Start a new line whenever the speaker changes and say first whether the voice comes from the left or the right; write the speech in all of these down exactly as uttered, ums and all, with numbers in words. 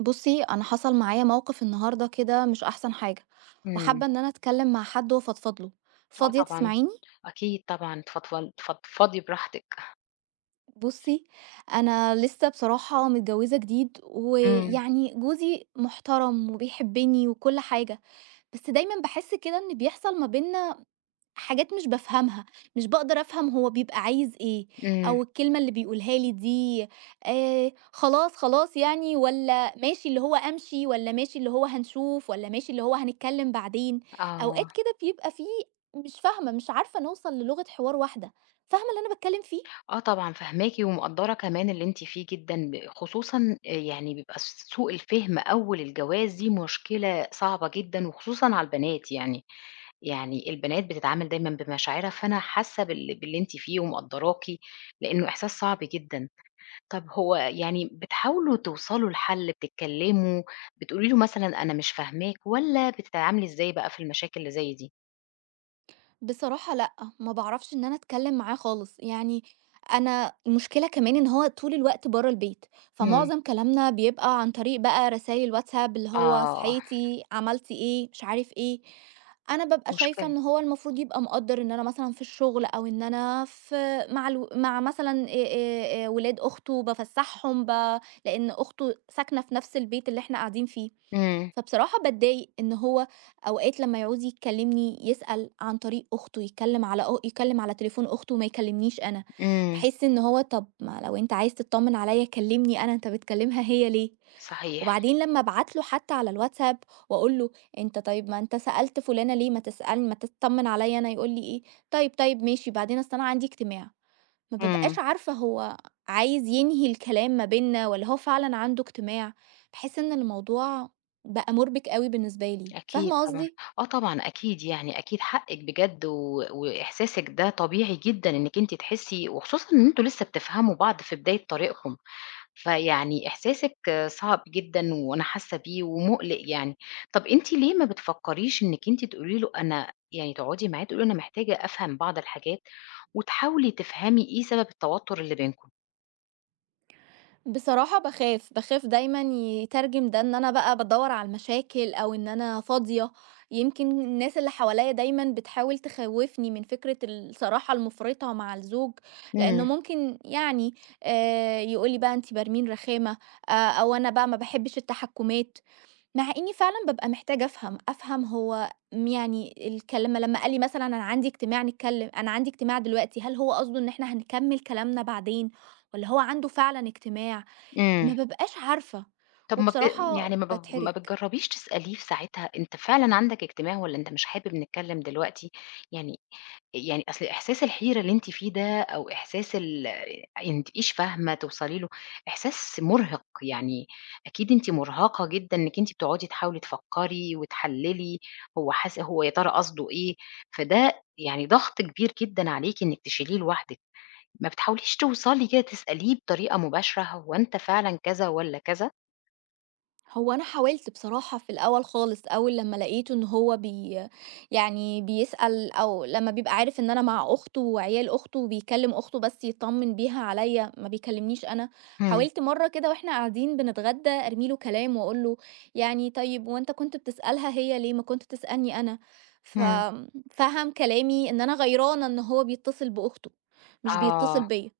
right: بصي، انا حصل معايا موقف النهارده كده، مش احسن حاجه.
left: إمم.
right: وحابه ان انا اتكلم مع حد وافضفض له.
left: آه
right: فاضيه
left: طبعًا،
right: تسمعيني؟
left: أكيد طبعًا، تفضفل تفضفضي براحتك.
right: بصي، انا لسه بصراحه متجوزه جديد،
left: إمم.
right: ويعني جوزي محترم وبيحبني وكل حاجه. بس دايما بحس كده ان بيحصل ما بينا حاجات مش بافهمها، مش باقدر أفهم هو بيبقى عايز إيه،
left: إمم.
right: أو الكلمة اللي بيقولها لي دي. آآ خلاص، خلاص يعني، والّا ماشي اللي هو أمشي، والّا ماشي اللي هو هنشوف، والّا ماشي اللي هو هنتكلم بعدين.
left: آه.
right: أوقات كده بيبقى في مش فاهمة، مش عارفة نوصل للغة حوار واحدة. فاهمة اللي أنا باتكلم فيه؟
left: آه طبعًا فاهماكِ ومقدّرة كمان اللي أنتِ فيه جدًا، ب خصوصًا آآ يعني بيبقى سوء الفهم أول الجواز دي مشكلة صعبة جدًا وخصوصًا على البنات يعني، يعني البنات بتتعامل دايمًا بمشاعرها، فأنا حاسة بال باللي أنتِ فيه ومقدّراكِ، لإنه إحساس صعب جدًا. طب هو يعني بتحاولوا توصلوا لحل، بتتكلموا، بتقولي له مثلًا أنا مش فاهماك، والّا بتتعاملي إزاي بقى في المشاكل اللي زي دي؟
right: بصراحة لأ، ما باعرفش إن أنا أتكلّم معاه خالص، يعني أنا المشكلة كمان إن هو طول الوقت برّه البيت،
left: إمم.
right: فمعظم كلامنا بيبقى عن طريق بقى رسايل واتساب، اللي هو
left: آه،
right: صحيتِ، عملتِ إيه، مش عارف إيه. أنا بابقى شايفة
left: مشكلة.
right: إن هو المفروض يبقى مقدّر إن أنا مثلًا في الشغل، أو إن أنا في مع الو مع مثلًا آآ آآ آآ ولاد أخته بافسّحهم ب، لإن أخته ساكنة في نفس البيت اللي إحنا قاعدين فيه.
left: إمم.
right: فبصراحة باتضايق إن هو أوقات لمّا يعوز يكلّمني يسأل عن طريق أخته، يتكلّم على أ يتكلّم على تليفون أخته، ما يكلّمنيش أنا.
left: إمم.
right: باحس إن هو طَب ما لو أنت عايز تتطمّن عليّا كلّمني أنا، أنت بتكلّمها هي ليه؟
left: صحيح.
right: وبعدين لمّا أبعت له حتى على الواتساب وأقول له: "أنت طيب ما أنت سألت فُلانة ليه، ما تسألني ما تتطمّن عليّا أنا." يقول لي إيه: "طيب، طيب ماشي، بعدين أصل أنا عندي اجتماع." ما بابقاش
left: إمم.
right: عارفة هو عايز ينهي الكلام ما بيننا والّا هو فعلًا عنده اجتماع. باحس إن الموضوع بقى مُربِك أوي بالنسبة لي،
left: أكيد
right: فاهمة
left: طبعًا.
right: قصدي؟
left: آه طبعًا أكيد يعني أكيد حقِّك بجد و وإحساسِك ده طبيعي جدًا إنِّك أنتِ تحسي وخصوصًا إن أنتم لسه بتفهموا بعض في بداية طريقكم. فيعني إحساسِك صعب جدًا وأنا حاسة بيه ومُقلِق يعني. طَب أنتِ ليه ما بتفكّريش إنِّك أنتِ تقولي له أنا يعني تقعُدي معاه تقولي له أنا محتاجة أفهم بعض الحاجات وتحاولي تفهمي إيه سبب التوتُّر اللي بينكم؟
right: بصراحة باخاف، باخاف دايمًا يترجم ده إن أنا بقى بادوّر على المشاكل، أو إن أنا فاضية. يمكن الناس اللي حواليّا دايمًا بتحاول تخوّفني من فكرة الصراحة المُفرطة مع الزوج، لإنه
left: إمم.
right: ممكن يعني آآ يقول لي بقى أنتِ برمين رخامة، آآ أو أنا بقى ما باحبش التحكُّمات. مع إني فعلًا بابقى محتاجة أفهم، أفهم هو م يعني الكلمة لمّا قال لي مثلًا أنا عندي اجتماع نتكلم أنا عندي اجتماع دلوقتي، هل هو قصده إن إحنا هنكمّل كلامنا بعدين والّا هو عنده فعلًا اجتماع؟ ما
left: إمم.
right: بابقاش عارفة،
left: طَب ما بت
right: وبصراحة
left: يعني ما ب ما
right: باتحرج.
left: بتجرّبيش تسأليه في ساعتها أنت فعلًا عندك اجتماع والّا أنت مش حابب نتكلّم دلوقتي؟ يعني يعني أصل إحساس الحيرة اللي أنتِ فيه ده أو إحساس ال أنتِ مش فاهمة توصلي له، إحساس مرهق، يعني أكيد أنتِ مرهقة جدًا إنِّك أنتِ بتقعدي تحاولي تفكّري وتحلّلي هو حاس هو يا ترى قصده إيه، فده يعني ضغط كبير جدًا عليكِ إنِّك تشيليه لوحدِك، ما بتحاوليش توصلي كده تسأليه بطريقة مباشرة هو أنت فعلًا كذا والّا كذا؟
right: هو أنا حاولت بصراحة في الأول خالص، أول لمّا لقيته إن هو بي يعني بيسأل، أو لمّا بيبقى عارف إن أنا مع أخته وعيال أخته، وبيكلم أخته بس يطمن بيها عليّا، ما بيكلمنيش أنا.
left: إمم.
right: حاولت مرّة كده وإحنا قاعدين بنتغدى أرمي له كلام وأقول له يعني: "طيب هو أنت كنت بتسألها هي ليه؟ ما كنت تسألني أنا."
left: إمم.
right: ففَهم كلامي إن أنا غيرانة إن هو بيتصل بأخته، مش بيتصل
left: آه.
right: بيّا.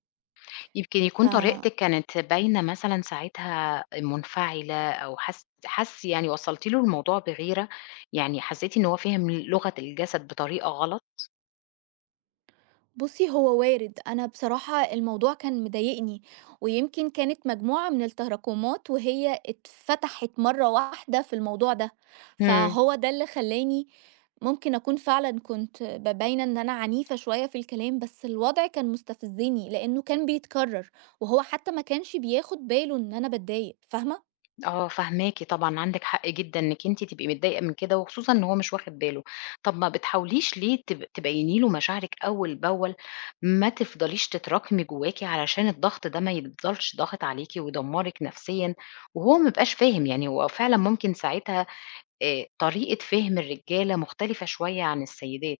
left: يمكن
right: ف
left: يكون طريقتِك كانت باينة مثلًا ساعتها منفعلة أو حس حس يعني وصّلتِ له الموضوع بغيرة، يعني حسّيتِ إن هو فِهم لغة الجسد بطريقة غلط؟
right: بُصّي، هو وارد. أنا بصراحة الموضوع كان مضايقني، ويمكن كانت مجموعة من التراكمات وهي اتفتحت مرّة واحدة في الموضوع ده،
left: إمم.
right: فهو ده اللي خلّاني ممكن أكون فعلًا كنت ب باينة إن أنا عنيفة شوية في الكلام، بس الوضع كان مستفزني لإنه كان بيتكرر، وهو حتى ما كانش بياخد باله إن أنا باتضايق، فاهمة؟
left: آه فاهماكِ طبعًا، عندِك حق جدًا إنِّك أنتِ تبقي متضايقة من كده وخصوصًا إن هو مش واخد باله. طَب ما بتحاوليش ليه تب تبيّني له مشاعرِك أول بأول، ما تفضليش تتراكمي جواكِ علشان الضغط ده ما يفضلش ضاغط عليكِ ويدمّرِك نفسيًا وهو ما بيبقاش فاهم، يعني هو فعلًا ممكن ساعتها آآ طريقة فهم الرجالة مختلفة شوية عن السيدات،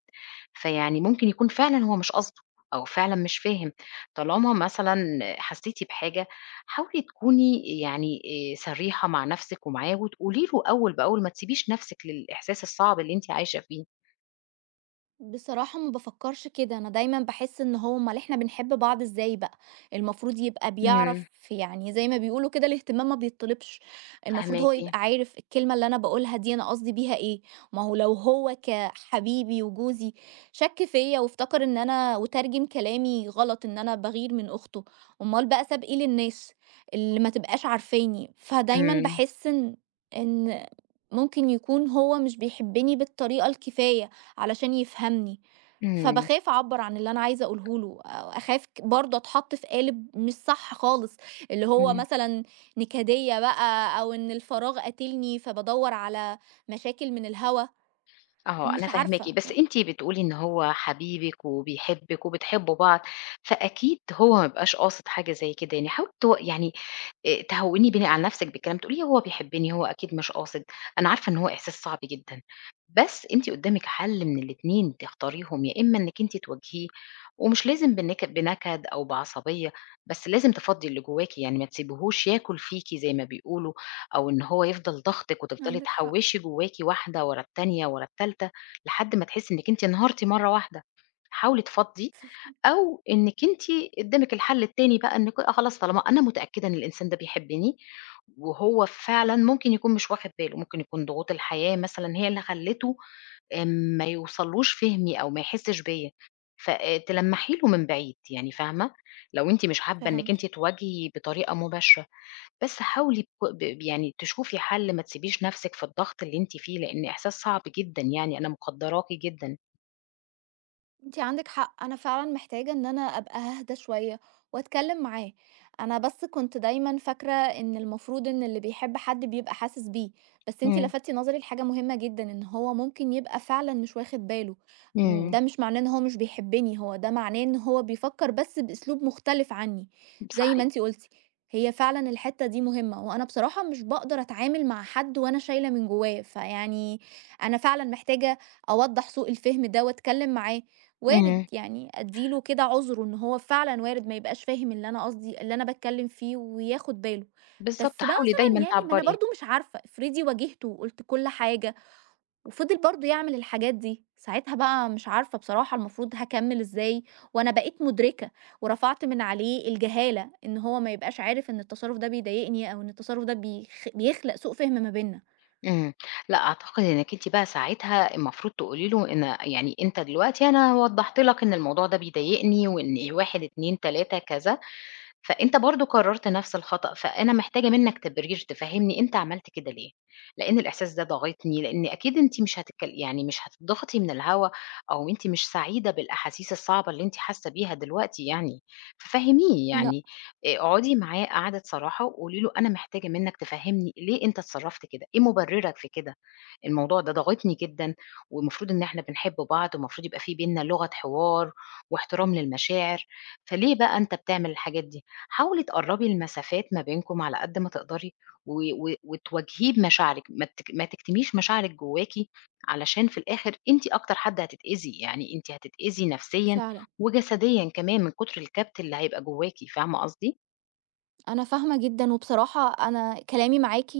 left: فيعني ممكن يكون فعلًا هو مش قصده أو فعلًا مش فاهم، طالما مثلًا حسيتِ بحاجة حاولي تكوني يعني آآ صريحة مع نفسِك ومعاه وتقولي له أول بأول، ما تسيبيش نفسِك للإحساس الصعب اللي أنتِ عايشة فيه.
right: بصراحة ما بفكرش كده، أنا دايما بحس إن هو أمال إحنا بنحب بعض إزاي. بقى المفروض يبقى
left: إمم.
right: بيعرف، يعني زي ما بيقولوا كده الاهتمام ما بيطلبش. المفروض هو
left: فاهماكِ.
right: يبقى عارف الكلمة اللي أنا بقولها دي أنا قصدي بيها إيه. ما هو لو هو كحبيبي وجوزي شك فيا وافتكر إن أنا وترجم كلامي غلط إن أنا بغير من أخته، أمال بقى ساب إيه للناس اللي ما تبقاش عارفاني؟ فدايما
left: إمم.
right: بحس إن إن ممكن يكون هو مش بيحبني بالطريقة الكفاية علشان يفهمني.
left: إمم.
right: فباخاف أعبّر عن اللي أنا عايزة أقوله له، أو أخاف ك برضه أتحط في قالب مش صح خالص، اللي هو
left: إمم.
right: مثلًا نكدية بقى، أو إن الفراغ قاتلني فبادوّر على مشاكل من الهوا،
left: آه، أنا
right: مش
left: فاهماكِ،
right: عارفة
left: بس
right: يعني.
left: أنتِ بتقولي إن هو حبيبِك وبيحبِّك وبتحبّوا بعض، فأكيد هو ما بيبقاش قاصد حاجة زي كده يعني، حاولي تو يعني آآ تهوّني بين على نَفْسِك بالكلام، تقولي هو بيحبّني، هو أكيد مش قاصد، أنا عارفة إن هو إحساس صعب جدًا، بس أنتِ قُدّامِك حَل من الاتنين تختاريهم، يا إمّا إنِّك أنتِ تواجهيه ومش لازم بنك بنكد أو بعصبية، بس لازم تفضّي اللي جواكِ، يعني ما تسيبيهوش ياكل فيكِ زي ما بيقولوا. أو إن هو يفضل ضاغطِك وتفضلي
right: عندِك حق.
left: تحوّشي جواكِ واحدة ورا التانية ورا التالتة، لحد ما تحسّي إنِّك أنتِ انهارتِ مرّة واحدة. حاولي تفضّي
right: ف
left: أو إنِّك أنتِ قدّامِك الحل التاني بقى إنِّك آه خلاص طالما أنا متأكدة إن الإنسان ده بيحبّني وهو فعلًا ممكن يكون مش واخِد باله، ممكن يكون ضغوط الحياة مثلًا هي اللي خلّته آآ ما يوصلّوش فهمي أو ما يحسّش بيّا، ف آآ تلمّحي له من بعيد يعني فاهمة؟ لو أنتِ مش حابّة إنِّك
right: فهمت.
left: أنتِ تواجهي بطريقة مباشرة، بس حاولي بك ب يعني تشوفي حل، ما تسيبيش نَفْسِك في الضغط اللي أنتِ فيه، لإن إحساس صعب جدًا يعني، أنا مقدّراكِ جدًا.
right: أنتِ عندِك حق، أنا فعلًا محتاجة إن أنا أبقى أهدى شوية وأتكلم معاه. أنا بس كنت دايمًا فاكرة إن المفروض إن اللي بيحب حد بيبقى حاسس بيه، بس أنتِ
left: إمم.
right: لفتِ نظري لحاجة مهمة جدًا، إن هو ممكن يبقى فعلًا مش واخد باله. م
left: إمم.
right: ده مش معناه إن هو مش بيحبني، هو ده معناه إن هو بيفكر بس بأسلوب مختلف عني، زي ما
left: صحيح.
right: أنتِ قلتِ. هي فعلًا الحتة دي مهمة، وأنا بصراحة مش باقدر أتعامل مع حد وأنا شايلة من جواه، فيعني أنا فعلًا محتاجة أوضّح سوء الفهم ده وأتكلم معاه. وارد
left: إمم.
right: يعني أدّي له كده عُذره إن هو فعلًا وارد ما يبقاش فاهم اللي أنا قصدي اللي أنا باتكلّم فيه وياخُد باله.
left: بالضبط،
right: بس بقى
left: حاولي
right: مثلًا
left: دايمًا
right: يعني، ما أنا
left: تعبّري.
right: برضه مش عارفة، افرضي واجهته وقُلت كل حاجة وفضل برضه يعمل الحاجات دي، ساعتها بقى مش عارفة بصراحة المفروض هاكمّل إزاي، وأنا بقيت مُدركة ورفعت من عليه الجهالة، إن هو ما يبقاش عارف إن التصرُّف ده بيضايقني، أو إن التصرُّف ده بيخ بيخلق سوء فِهم ما بيننا.
left: إمم. لأ، أعتقد إنِّك أنتِ بقى ساعتها المفروض تقولي له أنا يعني أنت دلوقتي أنا وضّحت لك إن الموضوع ده بيضايقني وإن واحد، اتنين، تلاتة كذا. فأنت برضه قرّرت نفس الخطأ، فأنا محتاجة منّك تبرير تفهّمني أنت عملت كده ليه، لإن الإحساس ده ضاغطني، لإن أكيد أنتِ مش هتتكل يعني مش هتتضغطي من الهوا أو أنتِ مش سعيدة بالأحاسيس الصعبة اللي أنتِ حاسة بيها دلوقتي يعني، ففهّميه
right: لأ،
left: يعني، آآ اقعدي معاه قعدة صراحة وقولي له أنا محتاجة منّك تفهّمني ليه أنت اتصرّفت كده، إيه مُبرِّرك في كده؟ الموضوع ده ضاغطني جدًا، والمفروض إن إحنا بنحب بعض، والمفروض يبقى في بيننا لغة حوار، واحترام للمشاعر، فليه بقى أنت بتعمل الحاجات دي؟ حاولي تقرّبي المسافات ما بينكم على قد ما تقدري، و و وتواجهيه بمشاعرِك، ما تك ما تكتميش مشاعرِك جواكِ، علشان في الآخر أنتِ أكتر حد هتتأذي، يعني أنتِ هتتأذي نفسيًا
right: فعلًا.
left: وجسديًا كمان من كتر الكبت اللي هيبقى جواكِ، فاهمة قصدي؟
right: أنا فاهمة جدًا، وبصراحة أنا كلامي معاكِ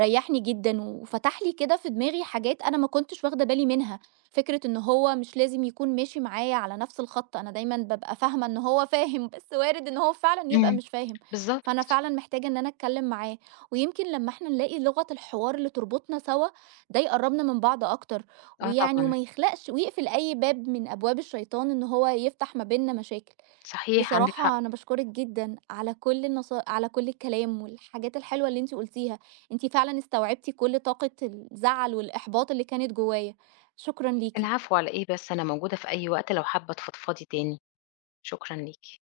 right: ريّحني جدًا، وفتح لي كده في دماغي حاجات أنا ما كنتش واخدة بالي منها، فكرة إن هو مش لازم يكون ماشي معايا على نفس الخط. أنا دايمًا بابقى فاهمة إن هو فاهم، بس وارد إن هو فعلًا يبقى
left: إمم.
right: مش فاهم. فأنا
left: بالضبط،
right: فعلًا محتاجة إن أنا أتكلم معاه، ويمكن لمّا إحنا نلاقي لغة الحوار اللي تربطنا سوا، ده يقرّبنا من بعض أكتر،
left: آه
right: ويعني
left: طبعًا،
right: وما يخلقش ويقفل أي باب من أبواب الشيطان إن هو يفتح ما بيننا مشاكل.
left: صحيح عندِك حق.
right: بصراحة أنا باشكرِك جدًا على كل النصا على كل الكلام والحاجات الحلوة اللي أنتِ قُلتيها، أنتِ فعلًا استوعبتِ كل طاقة الزعل والإحباط اللي كانت جوايا، شكرًا ليكِ.
left: العفو على إيه بس أنا موجودة في أي وقت لو حابة تفضفضي تاني شكرا ليكِ.